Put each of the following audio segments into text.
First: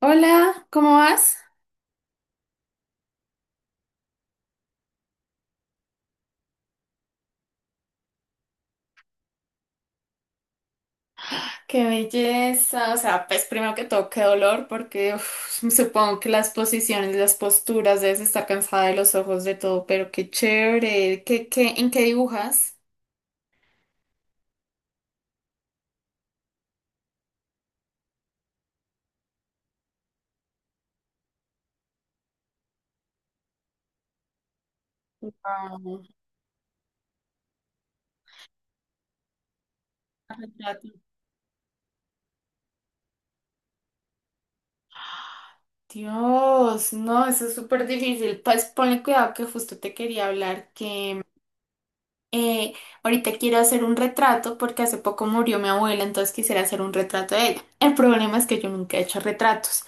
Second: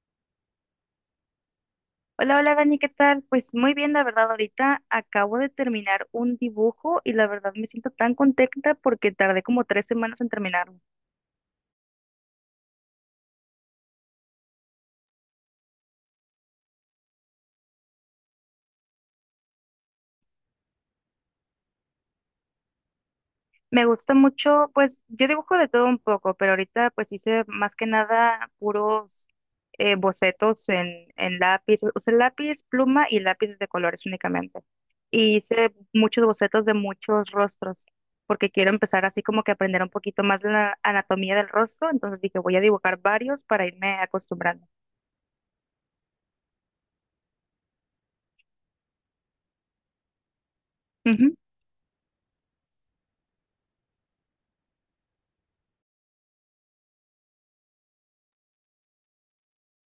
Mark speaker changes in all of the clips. Speaker 1: Hola, ¿cómo vas?
Speaker 2: Hola, hola Dani, ¿qué tal? Pues muy bien, la verdad, ahorita acabo de terminar un dibujo y la verdad me siento tan contenta porque tardé como 3 semanas en terminarlo.
Speaker 1: Qué belleza, o sea, pues primero que todo, qué dolor, porque supongo que las posiciones, las posturas, debes estar cansada de los ojos, de todo, pero qué chévere. En qué dibujas?
Speaker 2: Me gusta mucho, pues yo dibujo de todo un poco, pero ahorita pues hice más que nada puros bocetos en lápiz, usé lápiz, pluma y lápiz de colores únicamente. Y hice
Speaker 1: Ah,
Speaker 2: muchos bocetos de muchos rostros porque quiero empezar así como que aprender un poquito más la
Speaker 1: retrato.
Speaker 2: anatomía del rostro, entonces dije voy a dibujar varios para irme acostumbrando.
Speaker 1: Dios, no, eso es súper difícil, pues ponle cuidado que justo te quería hablar, que
Speaker 2: Ujú.
Speaker 1: eh, ahorita quiero hacer un retrato porque hace poco murió mi abuela, entonces quisiera hacer un retrato de ella. El problema es que yo nunca he hecho retratos.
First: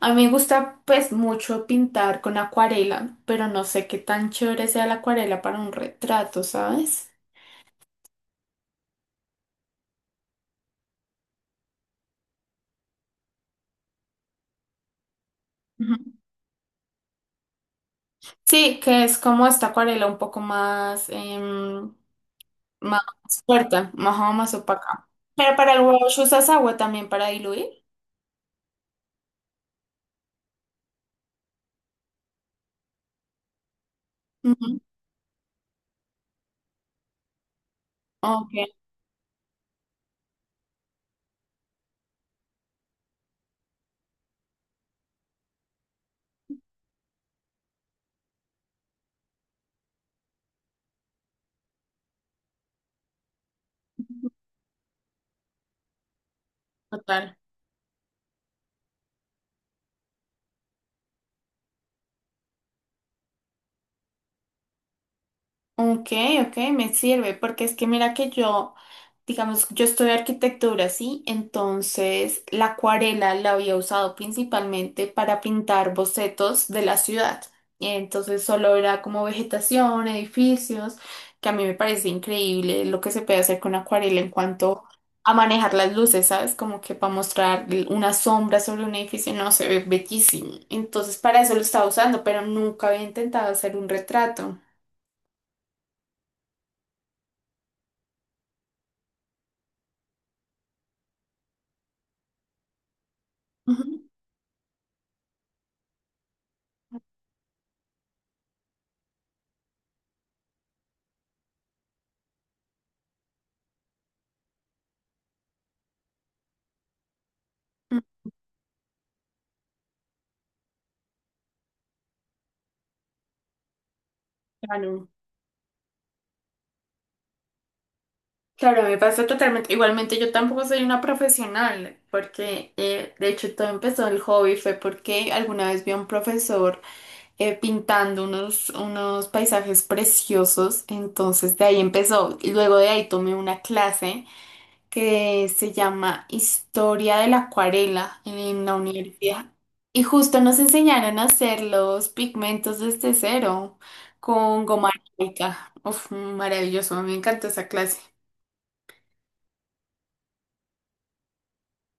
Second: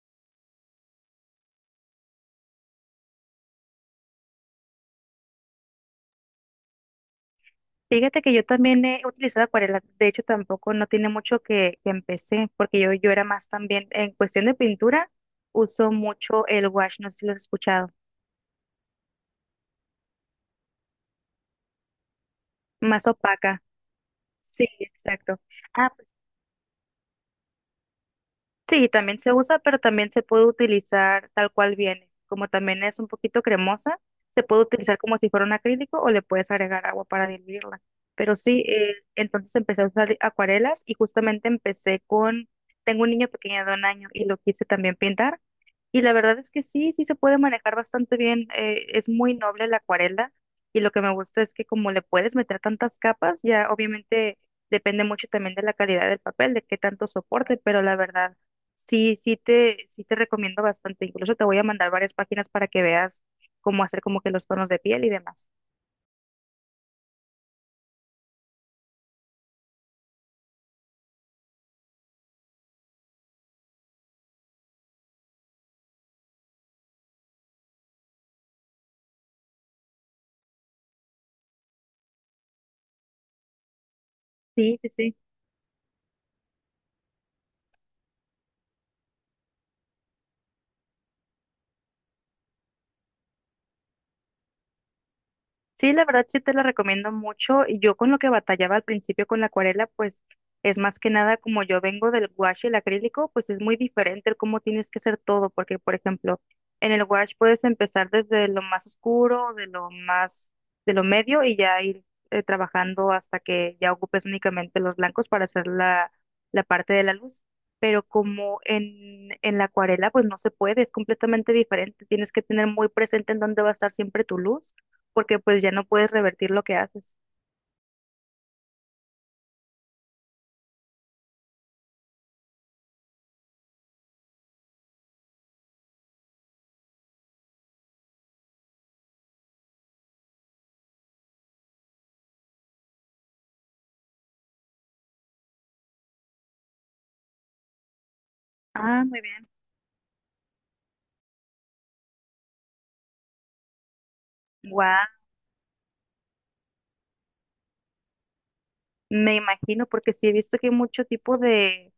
Speaker 1: A mí me gusta pues mucho pintar con acuarela, pero no sé qué tan chévere sea la acuarela para un retrato, ¿sabes?
Speaker 2: Fíjate que yo también he utilizado acuarela, de hecho tampoco no tiene mucho que empecé, porque yo era más también, en cuestión de pintura, uso
Speaker 1: Ujú.
Speaker 2: mucho el wash, ¿no sé si lo has escuchado?
Speaker 1: Sí, que es como esta acuarela un poco más, más
Speaker 2: Más opaca,
Speaker 1: fuerte, más, más
Speaker 2: sí,
Speaker 1: opaca.
Speaker 2: exacto.
Speaker 1: Pero para el
Speaker 2: Ah,
Speaker 1: wash usas agua también para diluir.
Speaker 2: sí, también se usa, pero también se puede utilizar tal cual viene. Como también es un poquito cremosa, se puede
Speaker 1: Ujú.
Speaker 2: utilizar como si fuera un acrílico o le puedes agregar agua para diluirla. Pero
Speaker 1: Ok,
Speaker 2: sí, entonces empecé a usar acuarelas y justamente empecé con, tengo un niño pequeño de 1 año y lo quise también pintar. Y la verdad es que sí, sí se puede manejar bastante bien. Es muy noble la acuarela y lo que me gusta es que como le puedes meter tantas capas, ya obviamente depende mucho también de la calidad del papel, de qué tanto
Speaker 1: total.
Speaker 2: soporte, pero la verdad sí, sí te recomiendo bastante. Incluso te voy a mandar varias páginas para que veas cómo hacer como que los tonos de piel y demás.
Speaker 1: Ok, ok, me sirve, porque es que mira que yo, digamos, yo estudio arquitectura, ¿sí? Entonces la acuarela la había usado principalmente para pintar bocetos de la ciudad. Y entonces solo era como vegetación, edificios, que a mí me parece increíble lo que se puede hacer con acuarela en
Speaker 2: Sí,
Speaker 1: cuanto
Speaker 2: sí, sí.
Speaker 1: a manejar las luces, ¿sabes? Como que para mostrar una sombra sobre un edificio, no, se ve bellísimo. Entonces para eso lo estaba usando, pero nunca había intentado hacer un retrato.
Speaker 2: Sí, la verdad sí te la recomiendo mucho. Y yo con lo que batallaba al principio con la acuarela, pues es más que nada como yo vengo del gouache y el acrílico, pues es muy
Speaker 1: Ujú.
Speaker 2: diferente el cómo tienes que hacer todo, porque por ejemplo, en el gouache puedes empezar desde lo más oscuro, de lo más, de lo medio y ya ir trabajando hasta que ya ocupes únicamente los blancos para hacer la parte de la luz. Pero como en la acuarela, pues no se puede, es completamente diferente. Tienes que tener muy presente en dónde va a estar siempre tu luz
Speaker 1: Claro,
Speaker 2: porque pues ya no puedes revertir lo que haces.
Speaker 1: claro, me pasa totalmente. Igualmente, yo tampoco soy una profesional, porque de hecho todo empezó el hobby, fue porque alguna vez vi a un profesor pintando unos paisajes preciosos, entonces de ahí empezó. Y luego de ahí tomé una clase que se llama Historia de la Acuarela en la
Speaker 2: Ah, muy
Speaker 1: universidad.
Speaker 2: bien.
Speaker 1: Y justo nos enseñaron a hacer los pigmentos desde cero con goma
Speaker 2: Guau,
Speaker 1: arábica. Uf, maravilloso, me encantó esa clase.
Speaker 2: me imagino, porque sí he visto que hay mucho tipo de,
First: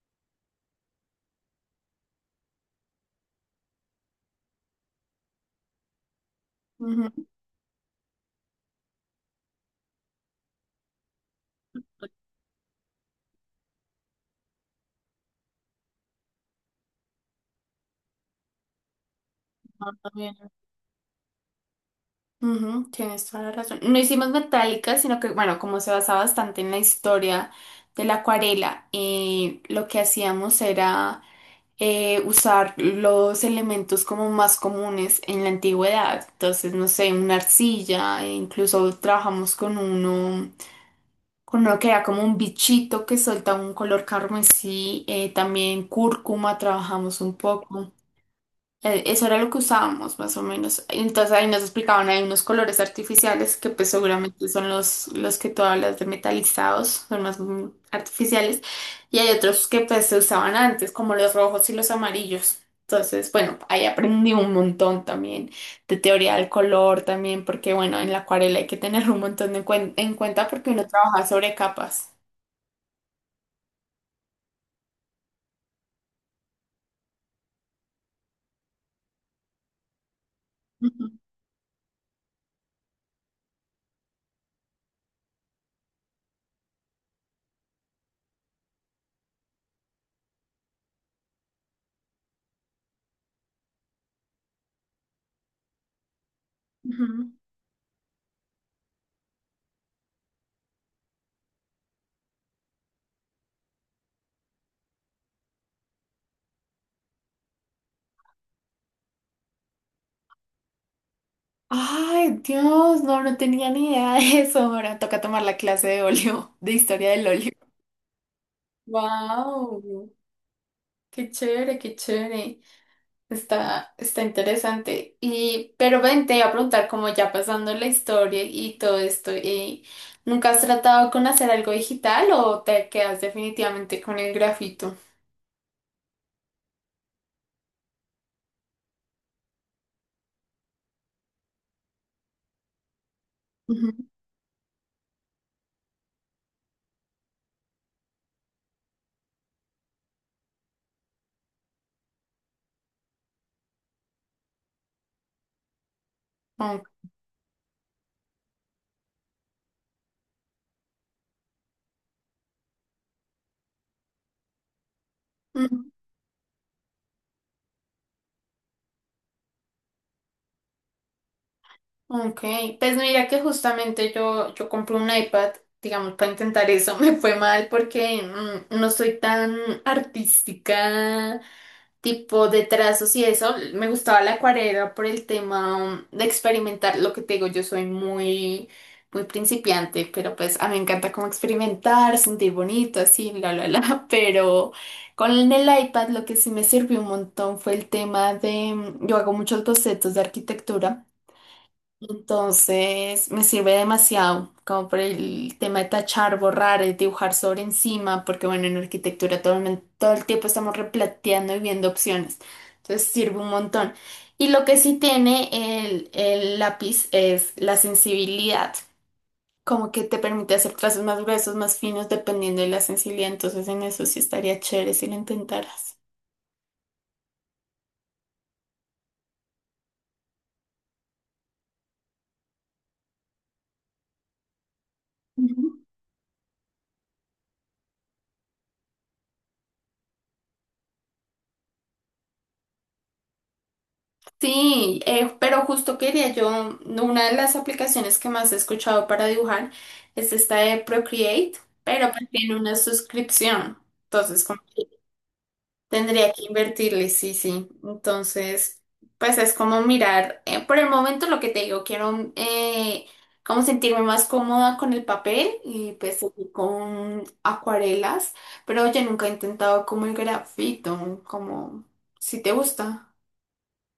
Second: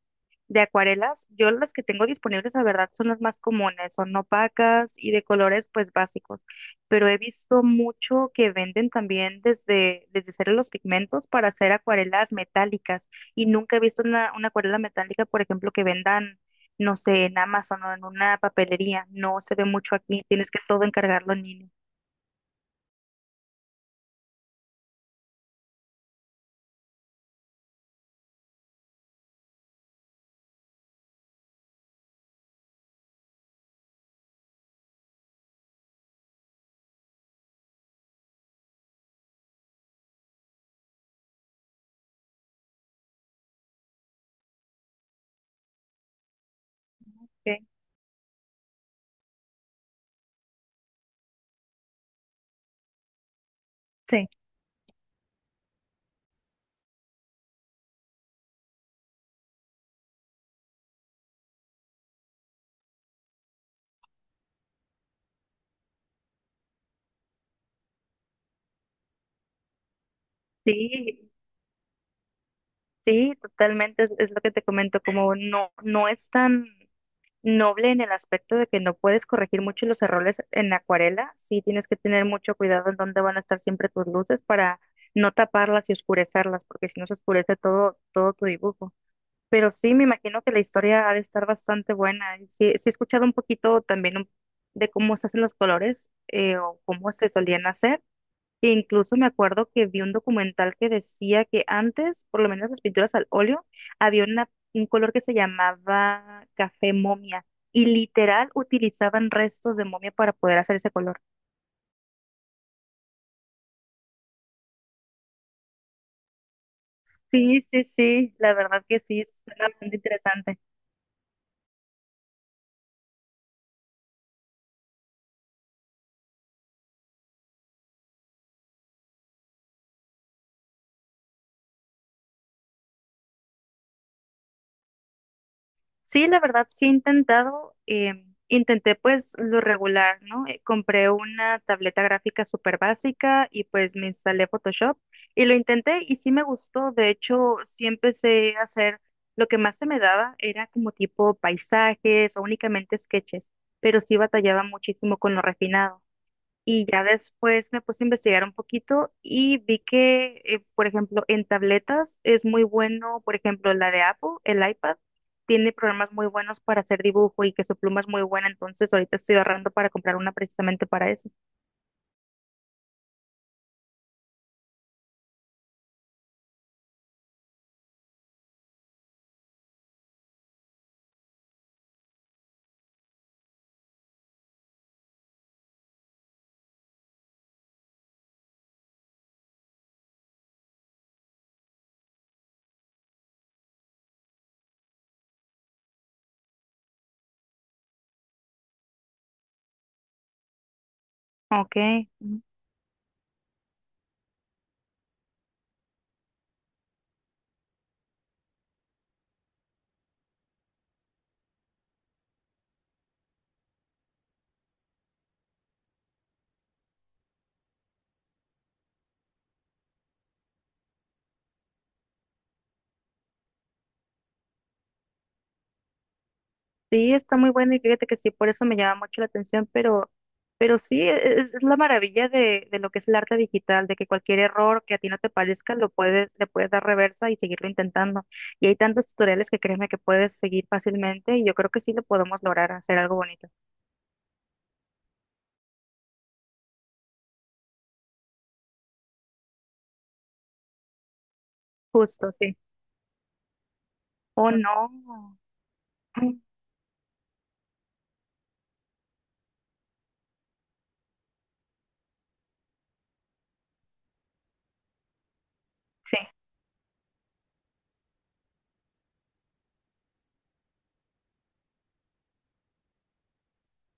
Speaker 2: de acuarelas. Yo las que tengo disponibles, la verdad, son las más comunes, son opacas y de colores pues básicos. Pero he
Speaker 1: Ujú.
Speaker 2: visto mucho que venden también desde, desde hacer los pigmentos para hacer acuarelas metálicas. Y nunca he visto una acuarela metálica, por ejemplo, que vendan, no sé, en Amazon o en una papelería. No se ve
Speaker 1: No,
Speaker 2: mucho aquí,
Speaker 1: también.
Speaker 2: tienes que todo encargarlo en línea.
Speaker 1: Ujú, tienes toda la razón. No hicimos metálica, sino que, bueno, como se basaba bastante en la historia de la acuarela, lo que hacíamos era usar los elementos como más comunes en la antigüedad. Entonces, no sé, una arcilla, e incluso trabajamos con uno que era como un bichito que solta un color carmesí, también cúrcuma, trabajamos un
Speaker 2: Ok,
Speaker 1: poco. Eso era lo que usábamos más o menos. Entonces ahí nos explicaban, hay unos colores artificiales que pues
Speaker 2: sí,
Speaker 1: seguramente son los que tú hablas de metalizados, son más artificiales, y hay otros que pues se usaban antes, como los rojos y los amarillos. Entonces, bueno, ahí aprendí un montón también de teoría del color también, porque bueno, en la acuarela hay que tener un montón de en cuenta porque uno trabaja
Speaker 2: sí,
Speaker 1: sobre capas.
Speaker 2: sí, totalmente, es lo que te comento, como no, no es tan noble en el aspecto de que no puedes corregir mucho los errores en la
Speaker 1: Ujú,
Speaker 2: acuarela, sí tienes que tener mucho cuidado en dónde van a estar siempre tus luces para no taparlas y oscurecerlas, porque si no se oscurece todo, todo tu dibujo. Pero sí, me imagino que la historia ha de estar bastante buena. Y sí, sí he escuchado un poquito también de cómo se hacen los colores o cómo se
Speaker 1: ujú.
Speaker 2: solían hacer, que incluso me acuerdo que vi un documental que decía que antes, por lo menos las pinturas al óleo, había un color que se llamaba café momia y literal utilizaban restos de momia para poder hacer ese color.
Speaker 1: Ay, Dios, no, no tenía ni idea de eso. Ahora toca tomar la clase de óleo, de historia del óleo.
Speaker 2: Sí, sí, sí, la verdad que sí, es bastante
Speaker 1: Wow,
Speaker 2: interesante.
Speaker 1: qué chévere, qué chévere. Está, está interesante. Y, pero ven, te iba a preguntar, como ya pasando la historia y todo esto, ¿nunca has tratado con hacer algo digital o te quedas definitivamente con el grafito?
Speaker 2: Sí, la verdad, sí he intentado. Intenté pues lo regular, ¿no? Compré una tableta gráfica súper básica y pues
Speaker 1: Ujú.
Speaker 2: me instalé Photoshop y lo intenté y sí me gustó. De hecho, sí empecé a hacer lo que más se me daba era como tipo paisajes o únicamente sketches, pero sí batallaba muchísimo con lo refinado.
Speaker 1: Ok.
Speaker 2: Y ya después me puse a investigar un poquito y vi que, por ejemplo, en, tabletas es muy bueno, por ejemplo, la de Apple, el iPad, tiene
Speaker 1: Mm.
Speaker 2: programas muy buenos para hacer dibujo y que su pluma es muy buena, entonces ahorita estoy ahorrando para comprar una precisamente para eso.
Speaker 1: Ok, pues mira que justamente yo, yo compré un iPad, digamos, para intentar eso, me fue mal porque no soy tan artística, tipo de trazos y eso, me gustaba la acuarela por el tema de experimentar, lo que te digo, yo soy muy, muy principiante, pero pues a mí me encanta como experimentar, sentir bonito, así, bla, bla, bla, pero con el iPad lo que sí me sirvió un montón fue el tema de, yo hago muchos bocetos de arquitectura.
Speaker 2: Ok.
Speaker 1: Entonces me sirve demasiado, como por el tema de tachar, borrar, dibujar sobre encima, porque bueno, en arquitectura todo el, todo el tiempo estamos replanteando y viendo opciones. Entonces sirve un montón. Y lo que sí tiene el lápiz es la sensibilidad, como que te permite hacer trazos más gruesos, más finos, dependiendo de la sensibilidad. Entonces en eso sí estaría chévere si lo intentaras.
Speaker 2: Sí, está muy buena y fíjate que sí, por eso me llama mucho la atención, pero sí, es la maravilla de lo que es el arte digital, de que cualquier error que a ti no te parezca, lo puedes, le puedes dar reversa y seguirlo intentando. Y hay tantos tutoriales que créeme que puedes seguir fácilmente y yo creo que sí lo podemos lograr hacer algo bonito.
Speaker 1: Sí, pero justo quería yo, una de las aplicaciones que más he escuchado para dibujar es esta de Procreate, pero pues
Speaker 2: Justo,
Speaker 1: tiene
Speaker 2: sí.
Speaker 1: una suscripción, entonces
Speaker 2: Oh,
Speaker 1: como que
Speaker 2: no.
Speaker 1: tendría que invertirle, sí, sí, entonces pues es como mirar, por el momento lo que te digo, quiero como sentirme más cómoda con el papel y
Speaker 2: Sí.
Speaker 1: pues seguir con acuarelas, pero yo nunca he intentado como el grafito, como si te gusta.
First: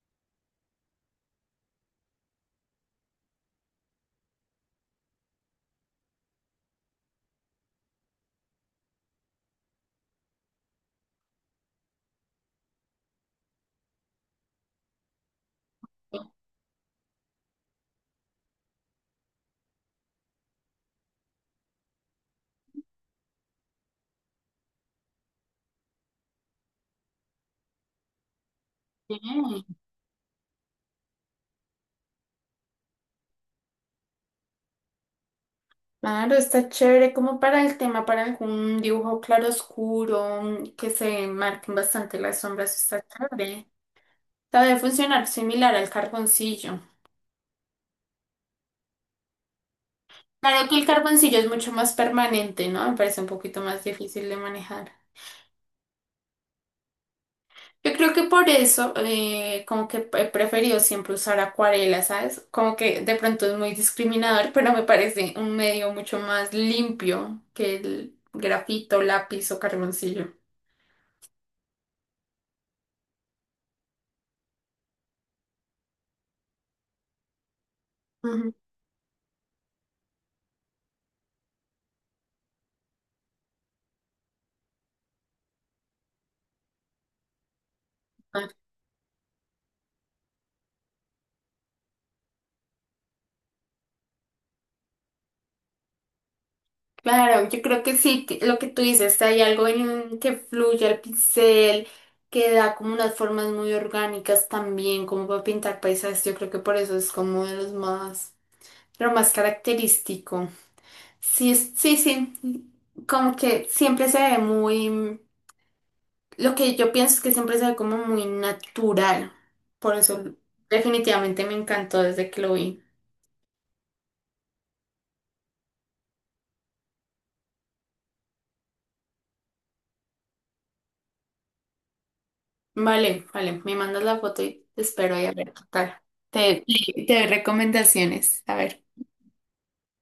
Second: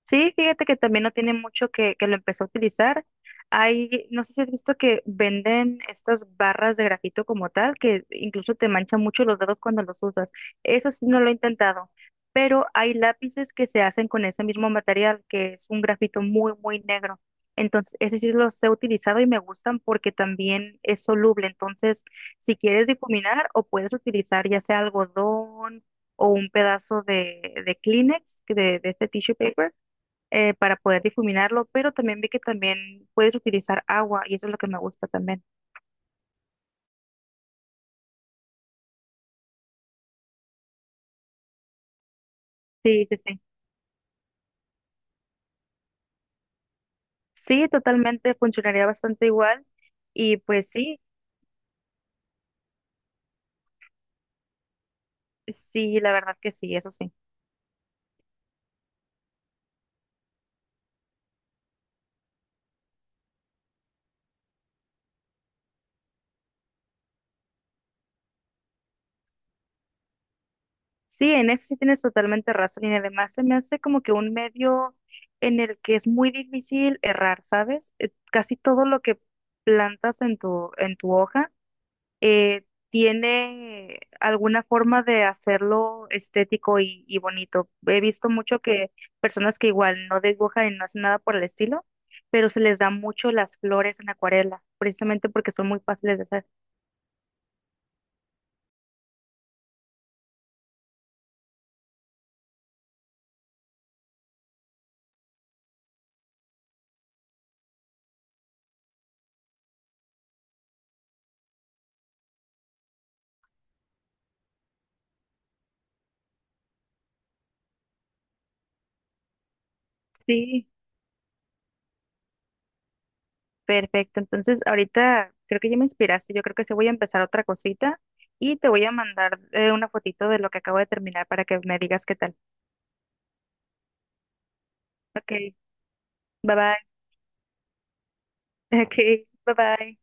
Speaker 2: Sí, fíjate que también no tiene mucho que lo empezó a utilizar. Hay, no sé si has visto que venden estas barras de grafito como tal, que incluso te manchan mucho los dedos cuando los usas. Eso sí no lo he intentado, pero hay lápices que se hacen con ese mismo material, que es un grafito muy, muy negro. Entonces, ese sí los he utilizado y me gustan porque también es soluble. Entonces, si quieres difuminar o puedes utilizar ya sea algodón o un pedazo de Kleenex, que de este tissue
Speaker 1: Bien.
Speaker 2: paper para poder difuminarlo, pero también vi que también puedes utilizar agua y eso es lo que me gusta también.
Speaker 1: Claro, está chévere como para el tema, para algún dibujo claroscuro que se marquen bastante las sombras, está
Speaker 2: Sí, sí, sí.
Speaker 1: chévere. Sabe funcionar similar al carboncillo.
Speaker 2: Sí, totalmente funcionaría bastante igual y
Speaker 1: Claro
Speaker 2: pues
Speaker 1: que el
Speaker 2: sí,
Speaker 1: carboncillo es mucho más permanente, ¿no? Me parece un poquito más difícil de manejar.
Speaker 2: sí, la verdad que sí, eso sí.
Speaker 1: Yo creo que por eso, como que he preferido siempre usar acuarela, ¿sabes? Como que de pronto es muy discriminador, pero me parece un medio mucho más limpio que el grafito, lápiz o carboncillo.
Speaker 2: Sí, en eso sí tienes totalmente razón y además se me hace como que un medio en el que es muy difícil errar, ¿sabes?
Speaker 1: Ujú.
Speaker 2: Casi todo lo que plantas en tu hoja eh, tiene alguna forma de hacerlo estético y bonito. He visto mucho que personas que igual no dibujan y no hacen nada por el estilo, pero se les da mucho las flores en acuarela, precisamente porque son muy fáciles de hacer.
Speaker 1: Claro, yo creo que sí, que lo que tú dices, hay algo en que fluye el pincel, que da como unas formas muy orgánicas también, como para pintar paisajes, yo creo que por eso es como de los más, lo más característico. Sí, sí, sí, como que siempre se ve muy, lo que yo pienso es que siempre se ve como muy natural, por eso
Speaker 2: Sí,
Speaker 1: definitivamente me encantó desde que lo vi.
Speaker 2: perfecto. Entonces, ahorita creo que ya me inspiraste. Yo creo que sí voy a empezar otra cosita y te voy a mandar una fotito de lo que acabo de terminar para que me digas qué tal.
Speaker 1: Vale, vale, me mandas la foto y te espero ahí a
Speaker 2: Ok,
Speaker 1: ver qué tal.
Speaker 2: bye
Speaker 1: Te,
Speaker 2: bye.
Speaker 1: te doy recomendaciones, a ver.
Speaker 2: Ok, bye bye.